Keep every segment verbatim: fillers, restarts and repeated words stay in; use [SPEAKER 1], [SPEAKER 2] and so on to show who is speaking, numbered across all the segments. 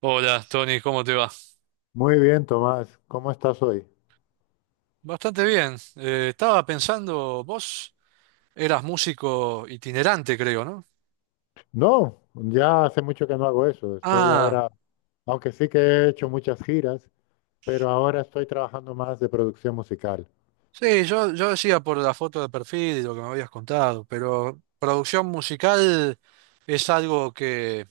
[SPEAKER 1] Hola, Tony, ¿cómo te va?
[SPEAKER 2] Muy bien, Tomás. ¿Cómo estás hoy?
[SPEAKER 1] Bastante bien. Eh, estaba pensando, vos eras músico itinerante, creo, ¿no?
[SPEAKER 2] No, ya hace mucho que no hago eso. Estoy
[SPEAKER 1] Ah,
[SPEAKER 2] ahora, aunque sí que he hecho muchas giras, pero ahora estoy trabajando más de producción musical.
[SPEAKER 1] sí, yo, yo decía por la foto de perfil y lo que me habías contado, pero producción musical es algo que,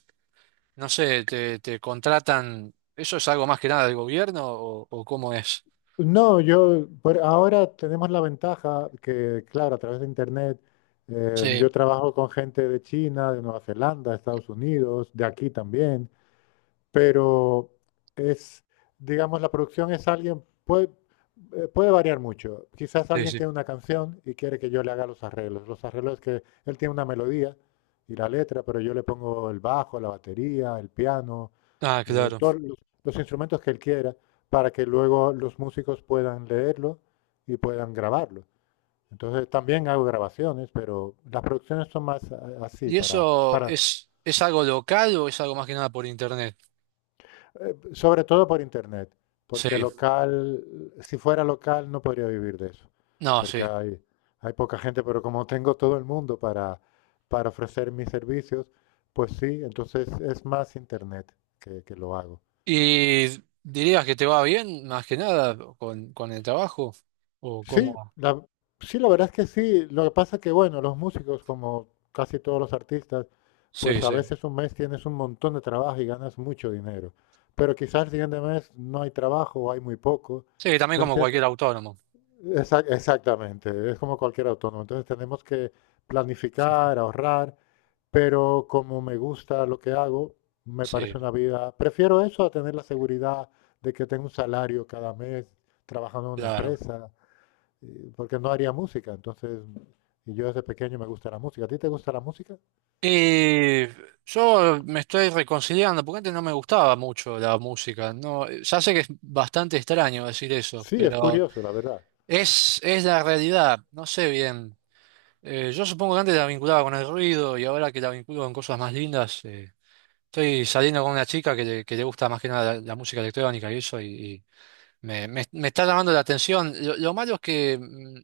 [SPEAKER 1] no sé, te, te contratan, ¿eso es algo más que nada del gobierno o, o cómo es?
[SPEAKER 2] No, yo, por ahora tenemos la ventaja que, claro, a través de internet, eh, yo
[SPEAKER 1] Sí,
[SPEAKER 2] trabajo con gente de China, de Nueva Zelanda, Estados Unidos, de aquí también. Pero es, digamos, la producción es alguien, puede, eh, puede variar mucho. Quizás
[SPEAKER 1] sí,
[SPEAKER 2] alguien
[SPEAKER 1] sí.
[SPEAKER 2] tiene una canción y quiere que yo le haga los arreglos. Los arreglos es que él tiene una melodía y la letra, pero yo le pongo el bajo, la batería, el piano,
[SPEAKER 1] Ah,
[SPEAKER 2] eh,
[SPEAKER 1] claro.
[SPEAKER 2] todos los, los instrumentos que él quiera, para que luego los músicos puedan leerlo y puedan grabarlo. Entonces también hago grabaciones, pero las producciones son más eh, así,
[SPEAKER 1] ¿Y
[SPEAKER 2] para,
[SPEAKER 1] eso
[SPEAKER 2] para,
[SPEAKER 1] es, es algo local o es algo más que nada por internet?
[SPEAKER 2] Eh, sobre todo por internet,
[SPEAKER 1] Sí,
[SPEAKER 2] porque local, si fuera local no podría vivir de eso,
[SPEAKER 1] no,
[SPEAKER 2] porque
[SPEAKER 1] sí.
[SPEAKER 2] hay, hay poca gente, pero como tengo todo el mundo para, para, ofrecer mis servicios, pues sí, entonces es más internet que, que lo hago.
[SPEAKER 1] ¿Y dirías que te va bien, más que nada, con, con el trabajo? ¿O
[SPEAKER 2] Sí,
[SPEAKER 1] cómo?
[SPEAKER 2] la, sí, la verdad es que sí, lo que pasa es que, bueno, los músicos, como casi todos los artistas,
[SPEAKER 1] Sí,
[SPEAKER 2] pues a
[SPEAKER 1] sí.
[SPEAKER 2] veces un mes tienes un montón de trabajo y ganas mucho dinero, pero quizás el siguiente mes no hay trabajo o hay muy poco,
[SPEAKER 1] Sí, también
[SPEAKER 2] entonces
[SPEAKER 1] como
[SPEAKER 2] tienes.
[SPEAKER 1] cualquier autónomo.
[SPEAKER 2] Exa- Exactamente, es como cualquier autónomo. Entonces tenemos que planificar, ahorrar, pero como me gusta lo que hago, me parece
[SPEAKER 1] Sí,
[SPEAKER 2] una vida, prefiero eso a tener la seguridad de que tengo un salario cada mes trabajando en una
[SPEAKER 1] claro.
[SPEAKER 2] empresa, y- porque no haría música. Entonces, y yo desde pequeño me gusta la música. ¿A ti te gusta la música?
[SPEAKER 1] Y yo me estoy reconciliando, porque antes no me gustaba mucho la música. No, ya sé que es bastante extraño decir eso,
[SPEAKER 2] Sí, es
[SPEAKER 1] pero
[SPEAKER 2] curioso, la verdad.
[SPEAKER 1] es, es la realidad. No sé bien. Eh, yo supongo que antes la vinculaba con el ruido y ahora que la vinculo con cosas más lindas, eh, estoy saliendo con una chica que le, que le gusta más que nada la, la música electrónica y eso, y Me, me- me está llamando la atención. Lo, lo malo es que mm,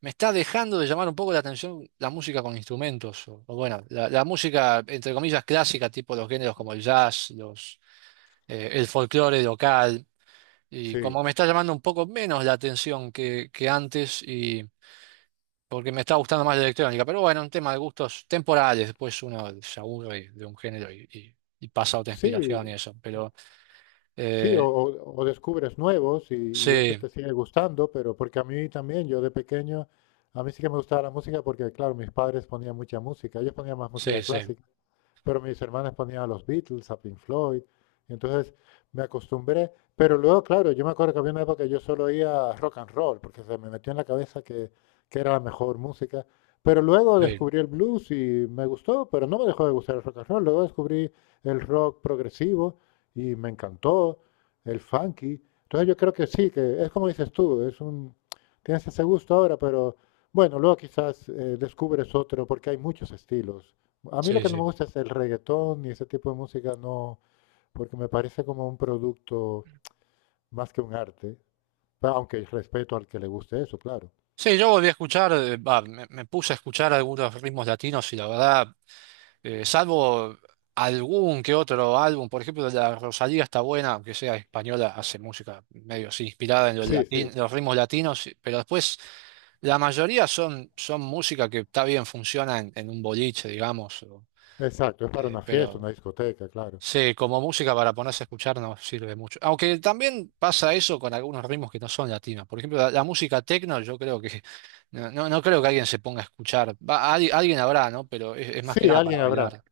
[SPEAKER 1] me está dejando de llamar un poco la atención la música con instrumentos. O, o bueno, la, la música, entre comillas, clásica, tipo los géneros como el jazz, los, eh, el folclore local. Y
[SPEAKER 2] Sí,
[SPEAKER 1] como me está llamando un poco menos la atención que, que antes, y porque me está gustando más la electrónica. Pero bueno, un tema de gustos temporales. Después uno se aburre de un género y, y- y pasa a otra inspiración y
[SPEAKER 2] sí,
[SPEAKER 1] eso. Pero
[SPEAKER 2] sí. o,
[SPEAKER 1] eh,
[SPEAKER 2] o- o descubres nuevos y, y ese
[SPEAKER 1] sí,
[SPEAKER 2] te sigue gustando, pero porque a mí también, yo de pequeño, a mí sí que me gustaba la música porque, claro, mis padres ponían mucha música, ellos ponían más
[SPEAKER 1] sí,
[SPEAKER 2] música
[SPEAKER 1] sí,
[SPEAKER 2] clásica, pero mis hermanas ponían a los Beatles, a Pink Floyd, y entonces me acostumbré, pero luego, claro, yo me acuerdo que había una época que yo solo oía rock and roll, porque se me metió en la cabeza que, que era la mejor música, pero luego
[SPEAKER 1] sí,
[SPEAKER 2] descubrí el blues y me gustó, pero no me dejó de gustar el rock and roll, luego descubrí el rock progresivo y me encantó, el funky, entonces yo creo que sí, que es como dices tú, es un, tienes ese gusto ahora, pero bueno, luego quizás eh, descubres otro, porque hay muchos estilos. A mí lo
[SPEAKER 1] sí,
[SPEAKER 2] que no me
[SPEAKER 1] sí.
[SPEAKER 2] gusta es el reggaetón y ese tipo de música, no, porque me parece como un producto más que un arte, pa- aunque respeto al que le guste eso, claro.
[SPEAKER 1] Sí, yo volví a escuchar, eh, va, me, me puse a escuchar algunos ritmos latinos y la verdad, eh, salvo algún que otro álbum, por ejemplo, la Rosalía está buena, aunque sea española, hace música medio así inspirada en los
[SPEAKER 2] Sí,
[SPEAKER 1] latin-
[SPEAKER 2] sí,
[SPEAKER 1] los ritmos latinos, pero después la mayoría son, son música que está bien, funciona en, en un boliche, digamos, o,
[SPEAKER 2] exacto, es para
[SPEAKER 1] eh,
[SPEAKER 2] una fiesta,
[SPEAKER 1] pero
[SPEAKER 2] una discoteca, claro.
[SPEAKER 1] sí, como música para ponerse a escuchar no sirve mucho. Aunque también pasa eso con algunos ritmos que no son latinos. Por ejemplo, la, la música techno, yo creo que no, no, no creo que alguien se ponga a escuchar. Va, al- alguien habrá, ¿no? Pero es, es más que
[SPEAKER 2] Sí,
[SPEAKER 1] nada para
[SPEAKER 2] alguien habrá.
[SPEAKER 1] bailar.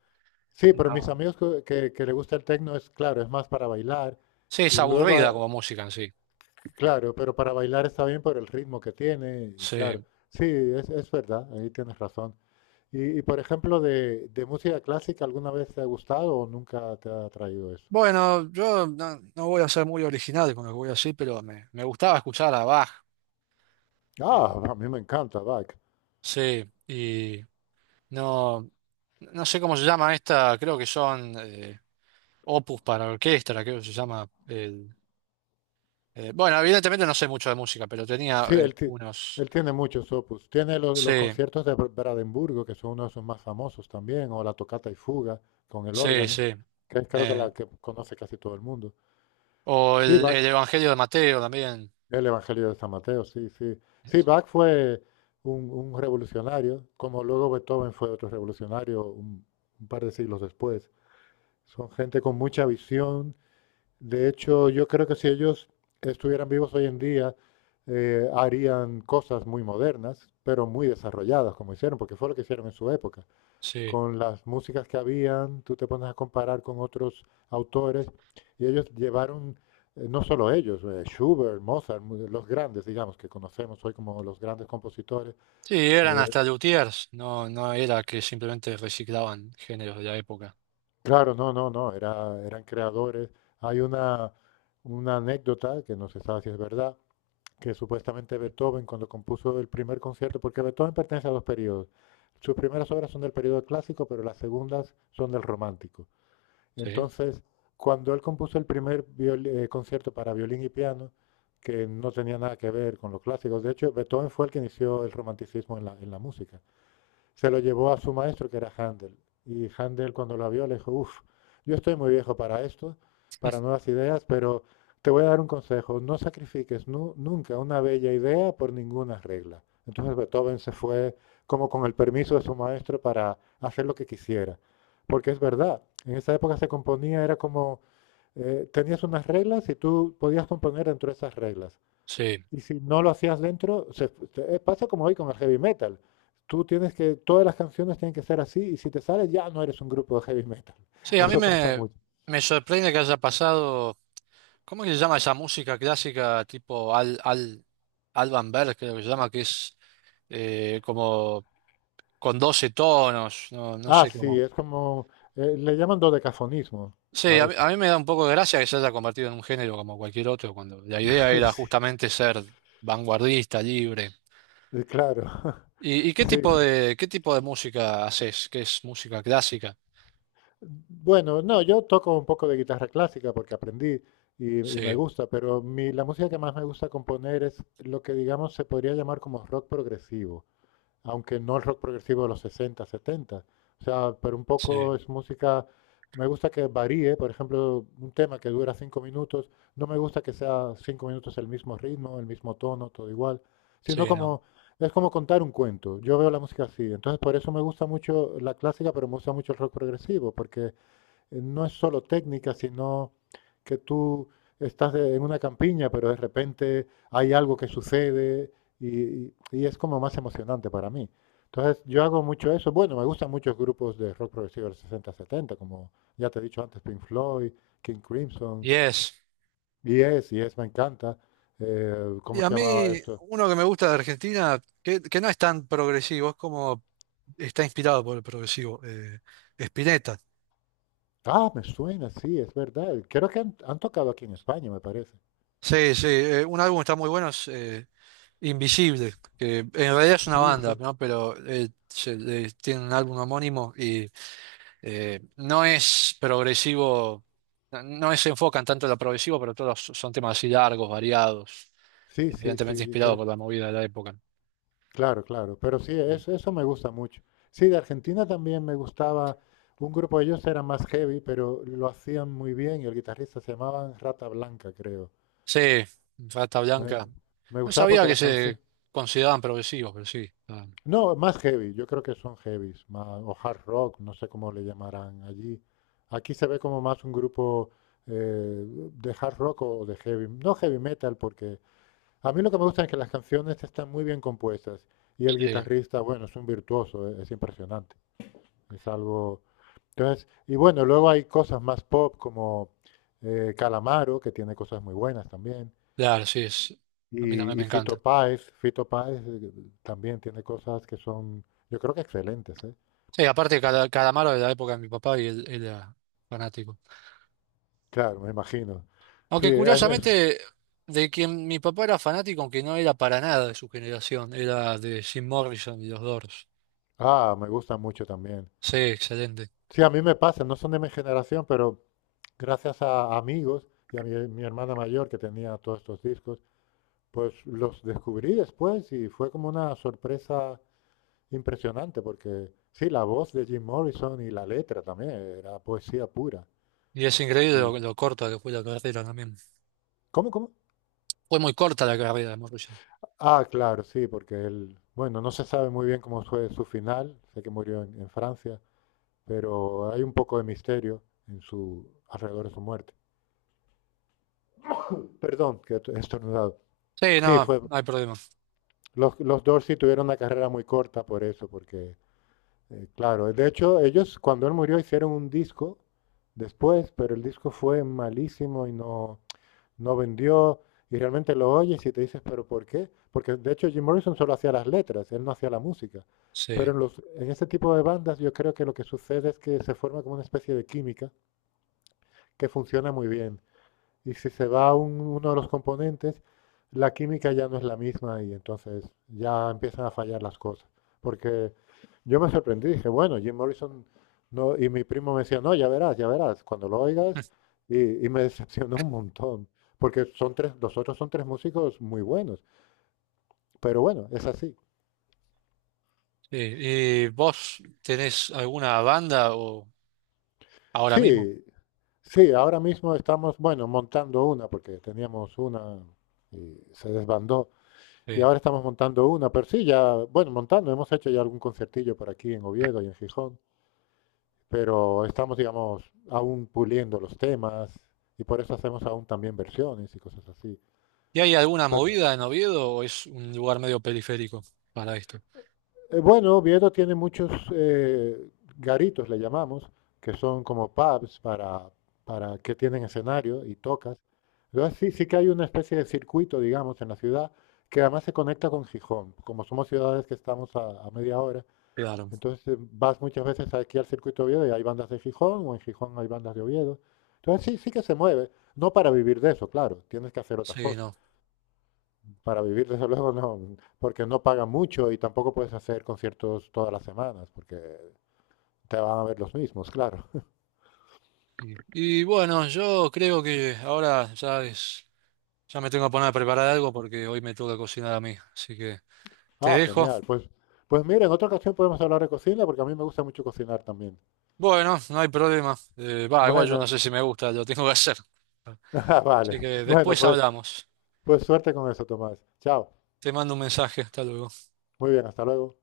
[SPEAKER 2] Sí, pero mis
[SPEAKER 1] No.
[SPEAKER 2] amigos que, que- que le gusta el techno es, claro, es más para bailar.
[SPEAKER 1] Sí, es
[SPEAKER 2] Y luego,
[SPEAKER 1] aburrida
[SPEAKER 2] ah,
[SPEAKER 1] como música en sí.
[SPEAKER 2] claro, pero para bailar está bien por el ritmo que tiene, y claro.
[SPEAKER 1] Sí.
[SPEAKER 2] Sí, es, es verdad, ahí tienes razón. Y, y, por ejemplo, de, de música clásica, ¿alguna vez te ha gustado o nunca te ha atraído eso?
[SPEAKER 1] Bueno, yo no, no voy a ser muy original con lo que voy a decir, pero me, me gustaba escuchar a Bach. eh,
[SPEAKER 2] Ah, a mí me encanta Bach.
[SPEAKER 1] sí, y no, no sé cómo se llama esta, creo que son eh, opus para orquesta, creo que se llama. Eh, bueno, evidentemente no sé mucho de música, pero tenía
[SPEAKER 2] Sí,
[SPEAKER 1] eh,
[SPEAKER 2] él, ti-
[SPEAKER 1] unos...
[SPEAKER 2] él tiene muchos opus. Tiene los, los
[SPEAKER 1] Sí,
[SPEAKER 2] conciertos de Br- Brandenburgo, que son uno de sus más famosos también, o la tocata y fuga con el
[SPEAKER 1] sí,
[SPEAKER 2] órgano,
[SPEAKER 1] sí.
[SPEAKER 2] que es creo que
[SPEAKER 1] Eh,
[SPEAKER 2] la que conoce casi todo el mundo.
[SPEAKER 1] o
[SPEAKER 2] Sí,
[SPEAKER 1] el,
[SPEAKER 2] Bach,
[SPEAKER 1] el Evangelio de Mateo también.
[SPEAKER 2] el Evangelio de San Mateo, sí, sí. Sí, Bach fue un, un revolucionario, como luego Beethoven fue otro revolucionario un un par de siglos después. Son gente con mucha visión. De hecho, yo creo que si ellos estuvieran vivos hoy en día, eh, harían cosas muy modernas, pero muy desarrolladas, como hicieron, porque fue lo que hicieron en su época.
[SPEAKER 1] Sí.
[SPEAKER 2] Con las músicas que habían, tú te pones a comparar con otros autores, y ellos llevaron, eh, no solo ellos, eh, Schubert, Mozart, mu- los grandes, digamos, que conocemos hoy como los grandes compositores.
[SPEAKER 1] Sí, eran
[SPEAKER 2] eh,
[SPEAKER 1] hasta luthiers, no, no era que simplemente reciclaban géneros de la época.
[SPEAKER 2] claro, no, no, no, era- eran creadores. Hay una, una anécdota, que no se sabe si es verdad, que supuestamente Beethoven cuando compuso el primer concierto, porque Beethoven pertenece a dos periodos. Sus primeras obras son del periodo clásico, pero las segundas son del romántico.
[SPEAKER 1] Sí,
[SPEAKER 2] Entonces, cuando él compuso el primer viol, eh, concierto para violín y piano, que no tenía nada que ver con los clásicos, de hecho, Beethoven fue el que inició el romanticismo en la, en la música. Se lo llevó a su maestro, que era Handel. Y Handel, cuando lo vio, le dijo, uff, yo estoy muy viejo para esto, para nuevas ideas, pero te voy a dar un consejo. No sacrifiques nu- nunca una bella idea por ninguna regla. Entonces Beethoven se fue como con el permiso de su maestro para hacer lo que quisiera. Porque es verdad, en esa época se componía, era como, eh, tenías unas reglas y tú podías componer dentro de esas reglas.
[SPEAKER 1] sí.
[SPEAKER 2] Y si no lo hacías dentro, se- te- eh, pasa como hoy con el heavy metal. Tú tienes que, todas las canciones tienen que ser así y si te sales ya no eres un grupo de heavy metal.
[SPEAKER 1] Sí, a mí
[SPEAKER 2] Eso pasa
[SPEAKER 1] me,
[SPEAKER 2] mucho.
[SPEAKER 1] me sorprende que haya pasado, ¿cómo que se llama esa música clásica tipo Al, Al, Alban Berg, creo que se llama, que es eh, como con doce tonos, no, no
[SPEAKER 2] Ah,
[SPEAKER 1] sé
[SPEAKER 2] sí,
[SPEAKER 1] cómo.
[SPEAKER 2] es como, eh, le llaman dodecafonismo
[SPEAKER 1] Sí,
[SPEAKER 2] a
[SPEAKER 1] a mí,
[SPEAKER 2] ese.
[SPEAKER 1] a mí me da un poco de gracia que se haya convertido en un género como cualquier otro, cuando la idea era
[SPEAKER 2] Sí,
[SPEAKER 1] justamente ser vanguardista, libre.
[SPEAKER 2] eh, claro.
[SPEAKER 1] ¿Y, y qué
[SPEAKER 2] Sí.
[SPEAKER 1] tipo
[SPEAKER 2] Sí.
[SPEAKER 1] de, qué tipo de música haces? ¿Qué es música clásica?
[SPEAKER 2] Bueno, no, yo toco un poco de guitarra clásica porque aprendí y, y me
[SPEAKER 1] Sí,
[SPEAKER 2] gusta, pero mi, la música que más me gusta componer es lo que digamos se podría llamar como rock progresivo, aunque no el rock progresivo de los sesenta, setenta. O sea, pero un poco
[SPEAKER 1] sí,
[SPEAKER 2] es música, me gusta que varíe, por ejemplo, un tema que dura cinco minutos, no me gusta que sea cinco minutos el mismo ritmo, el mismo tono, todo igual, sino
[SPEAKER 1] sí, no.
[SPEAKER 2] como, es como contar un cuento. Yo veo la música así, entonces por eso me gusta mucho la clásica, pero me gusta mucho el rock progresivo, porque eh, no es solo técnica, sino que tú estás de- en una campiña, pero de repente hay algo que sucede y, y es como más emocionante para mí. Entonces, yo hago mucho eso. Bueno, me gustan muchos grupos de rock progresivo del sesenta setenta, como ya te he dicho antes, Pink Floyd, King Crimson,
[SPEAKER 1] Yes.
[SPEAKER 2] Yes. Yes, me encanta. Eh,
[SPEAKER 1] Y
[SPEAKER 2] ¿cómo
[SPEAKER 1] a
[SPEAKER 2] se llamaba
[SPEAKER 1] mí,
[SPEAKER 2] esto?
[SPEAKER 1] uno que me gusta de Argentina, que, que no es tan progresivo, es como está inspirado por el progresivo, eh, Spinetta.
[SPEAKER 2] Ah, me suena, sí, es verdad. Creo que han, han tocado aquí en España, me parece.
[SPEAKER 1] Sí, sí, eh, un álbum está muy bueno, Invisible, que en realidad es una
[SPEAKER 2] Sí,
[SPEAKER 1] banda,
[SPEAKER 2] sí,
[SPEAKER 1] ¿no? Pero eh, se- eh, tiene un álbum homónimo y eh, no es progresivo, no no se enfocan tanto en lo progresivo, pero todos son temas así largos, variados,
[SPEAKER 2] sí, sí,
[SPEAKER 1] evidentemente
[SPEAKER 2] sí. yo
[SPEAKER 1] inspirados
[SPEAKER 2] creo-
[SPEAKER 1] por la movida de la época.
[SPEAKER 2] Claro, claro, pero sí,
[SPEAKER 1] Y-
[SPEAKER 2] es- eso me gusta mucho. Sí, de Argentina también me gustaba un grupo, ellos eran más heavy, pero lo hacían muy bien y el guitarrista se llamaba Rata Blanca, creo.
[SPEAKER 1] Sí, Rata
[SPEAKER 2] Me,
[SPEAKER 1] Blanca.
[SPEAKER 2] me
[SPEAKER 1] No
[SPEAKER 2] gustaba
[SPEAKER 1] sabía
[SPEAKER 2] porque
[SPEAKER 1] que
[SPEAKER 2] las
[SPEAKER 1] se
[SPEAKER 2] canciones.
[SPEAKER 1] consideraban progresivos, pero sí. ah,
[SPEAKER 2] No, más heavy, yo creo que son heavies, más, o hard rock, no sé cómo le llamarán allí. Aquí se ve como más un grupo eh, de hard rock o de heavy, no heavy metal, porque a mí lo que me gusta es que las canciones están muy bien compuestas y el
[SPEAKER 1] sí,
[SPEAKER 2] guitarrista, bueno, es un virtuoso, es es impresionante. Es algo. Entonces, y bueno, luego hay cosas más pop como eh, Calamaro, que tiene cosas muy buenas también.
[SPEAKER 1] claro, sí, es, a mí también
[SPEAKER 2] Y,
[SPEAKER 1] me
[SPEAKER 2] y
[SPEAKER 1] encanta.
[SPEAKER 2] Fito Páez, Fito Páez eh, también tiene cosas que son, yo creo que excelentes, ¿eh?
[SPEAKER 1] Sí, aparte, cada Calamaro de la época de mi papá y él él era fanático.
[SPEAKER 2] Claro, me imagino. Sí,
[SPEAKER 1] Aunque
[SPEAKER 2] es, es-
[SPEAKER 1] curiosamente, de quien mi papá era fanático, aunque no era para nada de su generación, era de Jim Morrison y los Doors.
[SPEAKER 2] ah, me gusta mucho también.
[SPEAKER 1] Sí, excelente.
[SPEAKER 2] Sí, a mí me pasa, no son de mi generación, pero gracias a amigos y a mi, mi hermana mayor que tenía todos estos discos, pues los descubrí después y fue como una sorpresa. Impresionante, porque sí, la voz de Jim Morrison y la letra también era poesía pura.
[SPEAKER 1] Y es increíble
[SPEAKER 2] Y-
[SPEAKER 1] lo, lo corta que fue la carrera también.
[SPEAKER 2] ¿Cómo, cómo?
[SPEAKER 1] Fue muy corta la carrera de Morrison.
[SPEAKER 2] Ah, claro, sí, porque él, bueno, no se sabe muy bien cómo fue su final, sé que murió en, en Francia, pero hay un poco de misterio en su, alrededor de su muerte. Perdón, que he estornudado.
[SPEAKER 1] Sí,
[SPEAKER 2] Sí,
[SPEAKER 1] no,
[SPEAKER 2] fue,
[SPEAKER 1] no hay problema.
[SPEAKER 2] los, los Dorsey tuvieron una carrera muy corta por eso, porque, eh, claro, de hecho, ellos cuando él murió hicieron un disco después, pero el disco fue malísimo y no... no vendió, y realmente lo oyes y te dices, ¿pero por qué? Porque de hecho Jim Morrison solo hacía las letras, él no hacía la música.
[SPEAKER 1] Sí,
[SPEAKER 2] Pero en los, en ese tipo de bandas yo creo que lo que sucede es que se forma como una especie de química que funciona muy bien. Y si se va un- uno de los componentes, la química ya no es la misma y entonces ya empiezan a fallar las cosas. Porque yo me sorprendí, dije, bueno, Jim Morrison, no, y mi primo me decía, no, ya verás, ya verás, cuando lo oigas, y, y me decepcionó un montón, porque son tres, los otros son tres músicos muy buenos, pero bueno, es así.
[SPEAKER 1] sí. ¿Y vos tenés alguna banda o ahora mismo?
[SPEAKER 2] Sí, sí, ahora mismo estamos, bueno, montando una, porque teníamos una y se desbandó. Y
[SPEAKER 1] Sí.
[SPEAKER 2] ahora estamos montando una, pero sí, ya, bueno, montando, hemos hecho ya algún concertillo por aquí en Oviedo y en Gijón, pero estamos, digamos, aún puliendo los temas y por eso hacemos aún también versiones y cosas así.
[SPEAKER 1] ¿Y hay alguna
[SPEAKER 2] Pero,
[SPEAKER 1] movida en Oviedo o es un lugar medio periférico para esto?
[SPEAKER 2] eh, bueno, Oviedo tiene muchos eh, garitos, le llamamos, que son como pubs para, para, que tienen escenario y tocas. Entonces sí, sí que hay una especie de circuito, digamos, en la ciudad que además se conecta con Gijón. Como somos ciudades que estamos a a media hora.
[SPEAKER 1] Claro.
[SPEAKER 2] Entonces eh, vas muchas veces aquí al circuito de Oviedo y hay bandas de Gijón, o en Gijón hay bandas de Oviedo. Entonces sí, sí que se mueve. No para vivir de eso, claro, tienes que hacer otras
[SPEAKER 1] Sí,
[SPEAKER 2] cosas.
[SPEAKER 1] no.
[SPEAKER 2] Para vivir, desde luego, no, porque no pagan mucho y tampoco puedes hacer conciertos todas las semanas, porque te van a ver los mismos, claro.
[SPEAKER 1] Y bueno, yo creo que ahora ya es. Ya me tengo que poner a preparar algo porque hoy me toca cocinar a mí, así que te
[SPEAKER 2] Ah,
[SPEAKER 1] dejo.
[SPEAKER 2] genial. Pues, pues mira, en otra ocasión podemos hablar de cocina, porque a mí me gusta mucho cocinar también.
[SPEAKER 1] Bueno, no hay problema. Eh, va, igual yo no
[SPEAKER 2] Bueno,
[SPEAKER 1] sé si me gusta, lo tengo que hacer.
[SPEAKER 2] ah,
[SPEAKER 1] Así
[SPEAKER 2] vale.
[SPEAKER 1] que
[SPEAKER 2] Bueno,
[SPEAKER 1] después
[SPEAKER 2] pues,
[SPEAKER 1] hablamos.
[SPEAKER 2] pues suerte con eso, Tomás. Chao.
[SPEAKER 1] Te mando un mensaje, hasta luego.
[SPEAKER 2] Muy bien, hasta luego.